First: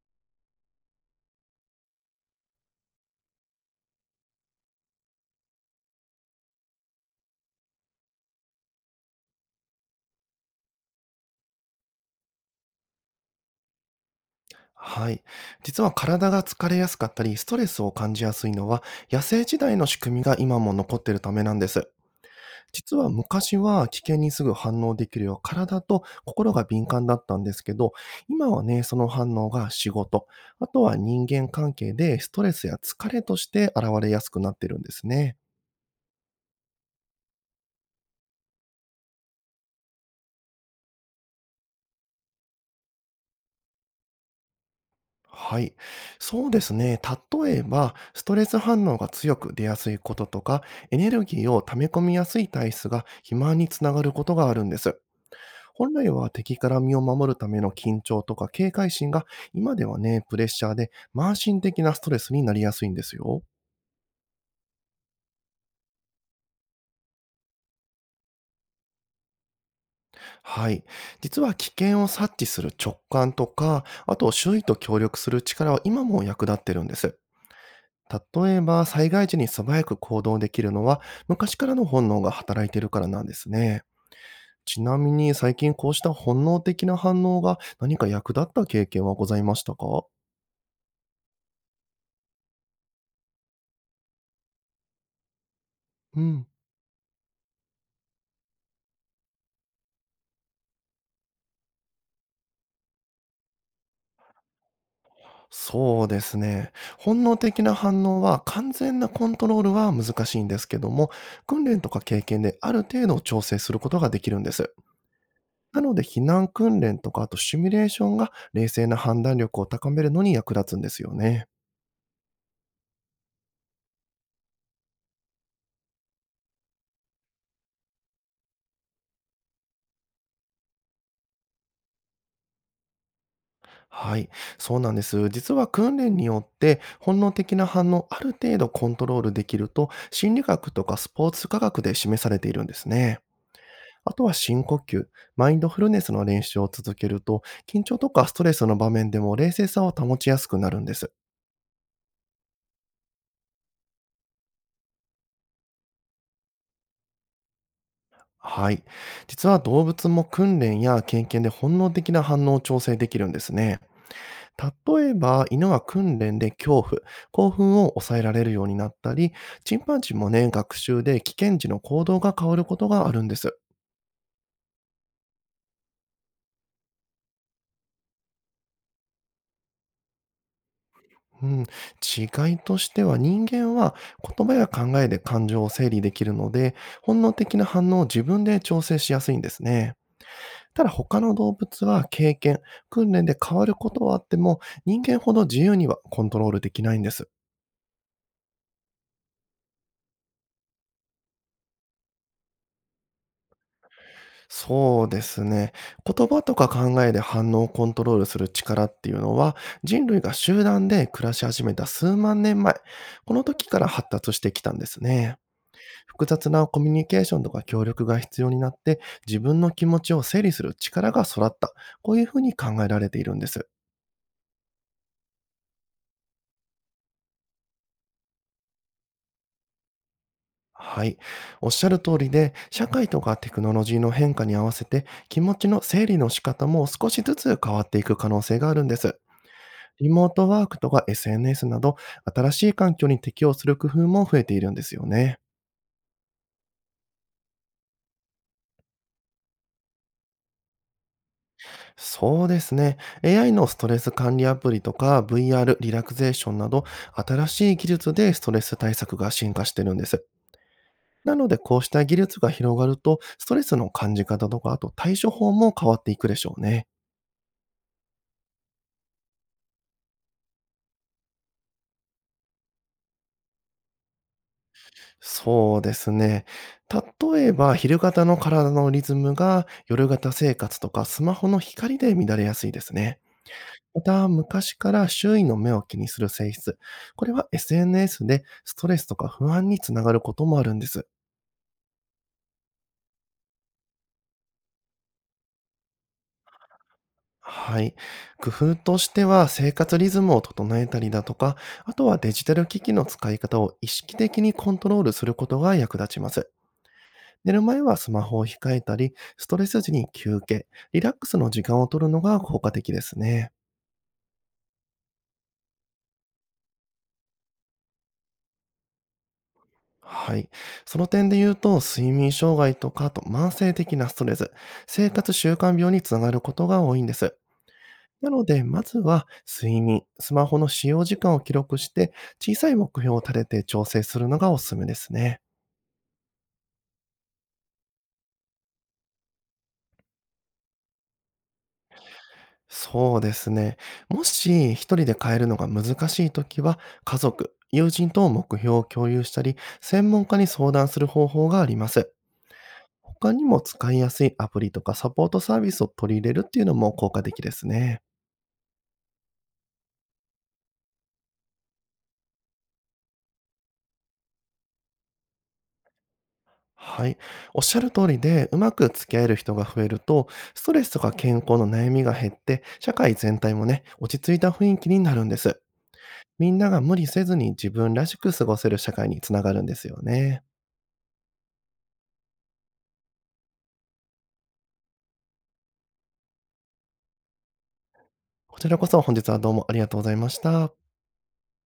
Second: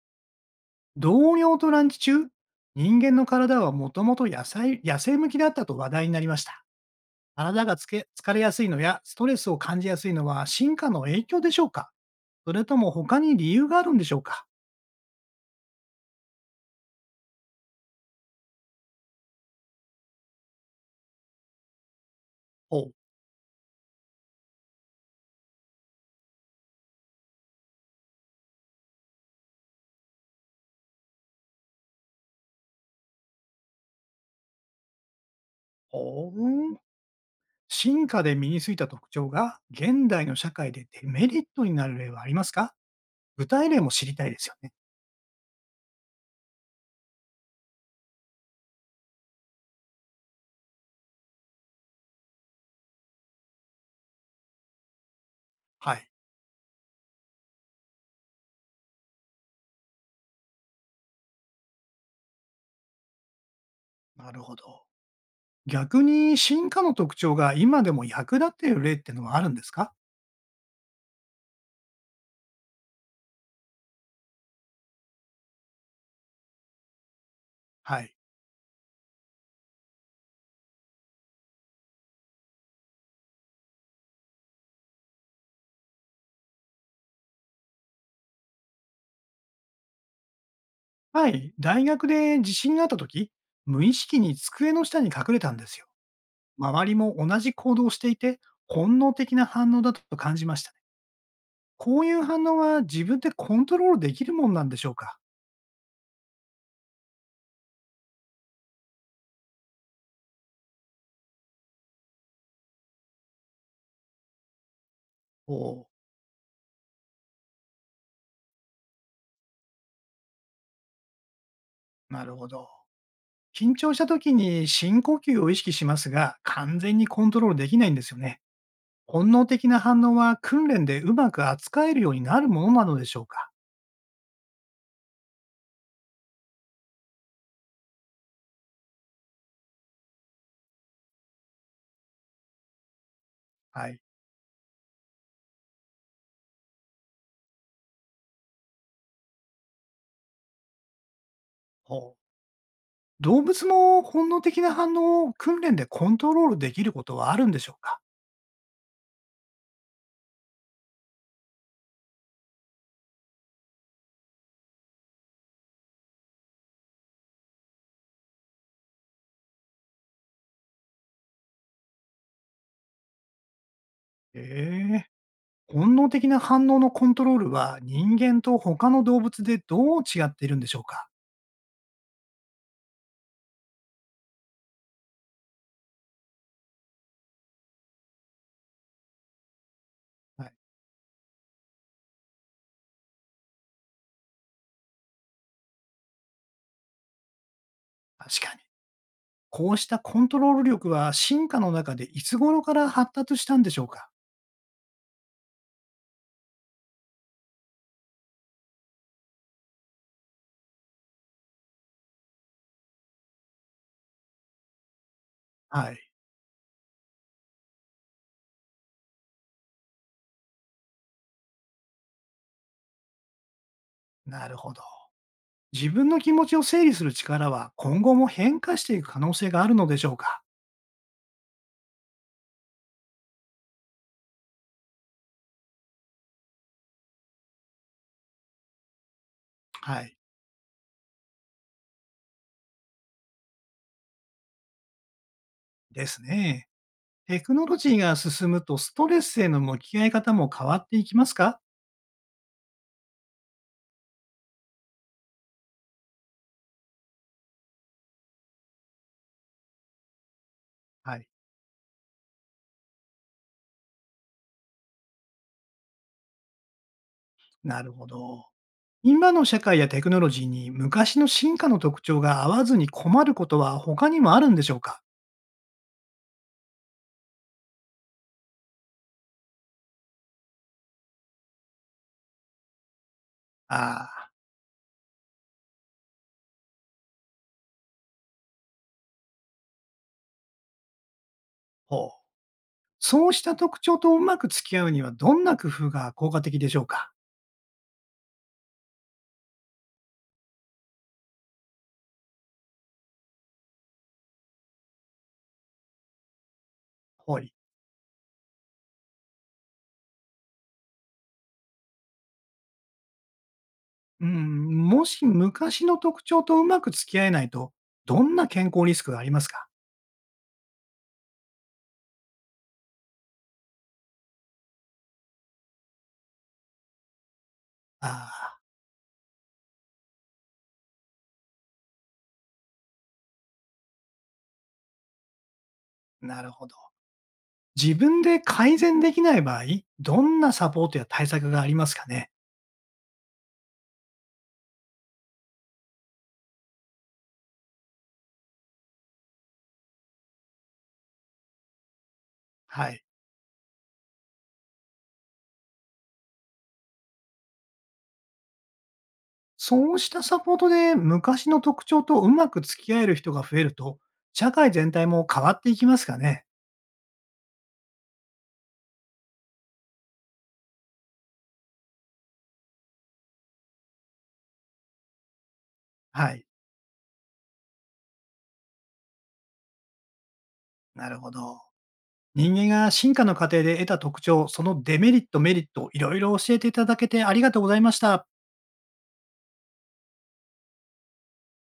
同僚とランチ中、人間の体はもともと野菜野生向きだったと話題になりました。体がつけ疲れやすいのやストレスを感じやすいのは進化の影響でしょうか？それとも他に理由があるんでしょうか？はい。実は体が疲れやすかったり、ストレスを感じやすいのは、野生時代の仕組みが今も残っているためなんです。ほう。実は昔は危険にすぐ反応できるよう、体と心が敏感だったんですけど、今はね、その反応が仕事、あとは人間関係でストレスや疲れとして現れやすくなってるんですね。ほう。進化で身についた特徴が現代の社会でデメリットになる例はありますか？具体例も知りたいですよね。はい。そうですね。例えば、ストレス反応が強く出やすいこととか、エネルギーを溜め込みやすい体質が肥満につながることがあるんです。本は来い。は敵から身を守るための緊張とか警戒心が、今ではね、プレッシャーで慢心的なストレスになりやすいんですよ。なるほど。逆に進化の特徴が今でも役立っている例ってのはあるんですか？はい。実は危険を察知する直感とか、あと周囲と協力する力は今も役立ってるんです。はい。例えば、災害時に素早く行動できるのは、昔からの本能が働いているからなんですね。ちなみに、最近こうした本能的な反応が何か役立った経験はございましたか？はい、大学で地震があった時、無意識に机の下に隠れたんですよ。うん。周りも同じ行動をしていて、本能的な反応だと感じましたね。こういう反応は自分でコントロールできるもんなんでしょうか？そうですね。本能的な反応は完全なコントロールは難しいんですけども、訓練とか経験である程度調整することができるんです。お、なおので、避難訓練とか、あとシミュレーションが冷静な判断力を高めるのに役立つんですよね。ー、なるほど。緊張した時に深呼吸を意識しますが、完全にコントロールできないんですよね。本能的な反応は訓練でうまく扱えるようになるものなのでしょうか？はい、そうなんです。実は訓練によって本能的な反応をある程度コントロールできると心理学とかスポーツ科学で示されているんですね。はい。あとは深呼吸、マインドフルネスの練習を続けると緊張とかストレスの場面でも冷静さを保ちやすくなるんです。ほう。動物も本能的な反応を訓練でコントロールできることはあるんでしょうか？はい。実は動物も訓練や経験で本能的な反応を調整できるんですね。例えば、犬は訓練で恐怖、興奮を抑えられるようになったり、チンパンジーもね、学習で危険時の行動が変わることがあるんです。ええ。本能的な反応のコントロールは人間と他の動物でどう違っているんでしょうか、うん、違いとしては人間は言葉や考えで感情を整理できるので、本能的な反応を自分で調整しやすいんですね。はい、ただ他の動物は経験、訓練で変わることはあっても、人間ほど自由にはコントロールできないんです。確かに。こうしたコントロール力は進化の中でいつ頃から発達したんでしょうか？そうですね。言葉とか考えで反応をコントロールする力っていうのは、人類が集団で暮らし始めた数万年前、この時から発達してきたんですね。はい。複雑なコミュニケーションとか協力が必要になって、自分の気持ちを整理する力が育った。こういうふうに考えられているんです。なるほど。自分の気持ちを整理する力は今後も変化していく可能性があるのでしょうか？はい。おっしゃる通りで、社会とかテクノロジーの変化に合わせて、気持ちの整理の仕方も少しずつ変わっていく可能性があるんです。はリい。モートワークとか SNS など、新しい環境に適応する工夫も増えているんですよね。ですね。テクノロジーが進むとストレスへの向き合い方も変わっていきますか？そうですね。AI のストレス管理アプリとか VR リラクゼーションなど、新しい技術でストレス対策が進化してるんです。はい、なので、こうした技術が広がると、ストレスの感じ方とか、あと対処法も変わっていくでしょうね。なるほど。今の社会やテクノロジーに昔の進化の特徴が合わずに困ることは他にもあるんでしょうか？そうですね。例えば、昼型の体のリズムが夜型生活とかスマホの光で乱れやすいですね。まあた、あ、昔から周囲の目を気にする性質。これは SNS でストレスとか不安につながることもあるんです。ほう。そうした特徴とうまく付き合うにはどんな工夫が効果的でしょうか？はい。工夫としては、生活リズムを整えたりだとか、あとはデジタル機器の使い方を意識的にコントロールすることが役立ちます。は寝い。る前はスマホを控えたり、ストレス時に休憩、リラックスの時間を取るのが効果的ですね。うん、もし昔の特徴とうまく付き合えないと、どんな健康リスクがありますか？はい。その点で言うと、睡眠障害とか、あと慢性的なストレス、生活習慣病につながることが多いんです。なのあで、まずは睡眠、スマホの使用時間を記録して、小さい目標を立てて調整するのがおすすめですね。あ、なるほど。自分で改善できない場合、どんなサポートや対策がありますかね？そうですね。もし一人で変えるのが難しいときは、家族、友人と目標を共有したり、専門家に相談する方法があります。はい。他にも使いやすいアプリとかサポートサービスを取り入れるっていうのも効果的ですね。そうしたサポートで昔の特徴とうまく付き合える人が増えると、社会全体も変わっていきますかね。はい。おっしゃる通りで、うまく付き合える人が増えると、ストレスとか健康の悩みが減って、社会全体もね、落ち着いた雰囲気になるんです。はい。みんなが無理せずに自分らしく過ごせる社会につながるんですよね。なるほど。人間が進化の過程で得た特徴、そのデメリット、メリット、いろいろ教えていただけてありがとうございました。こちらこそ本日はどうもありがとうございました。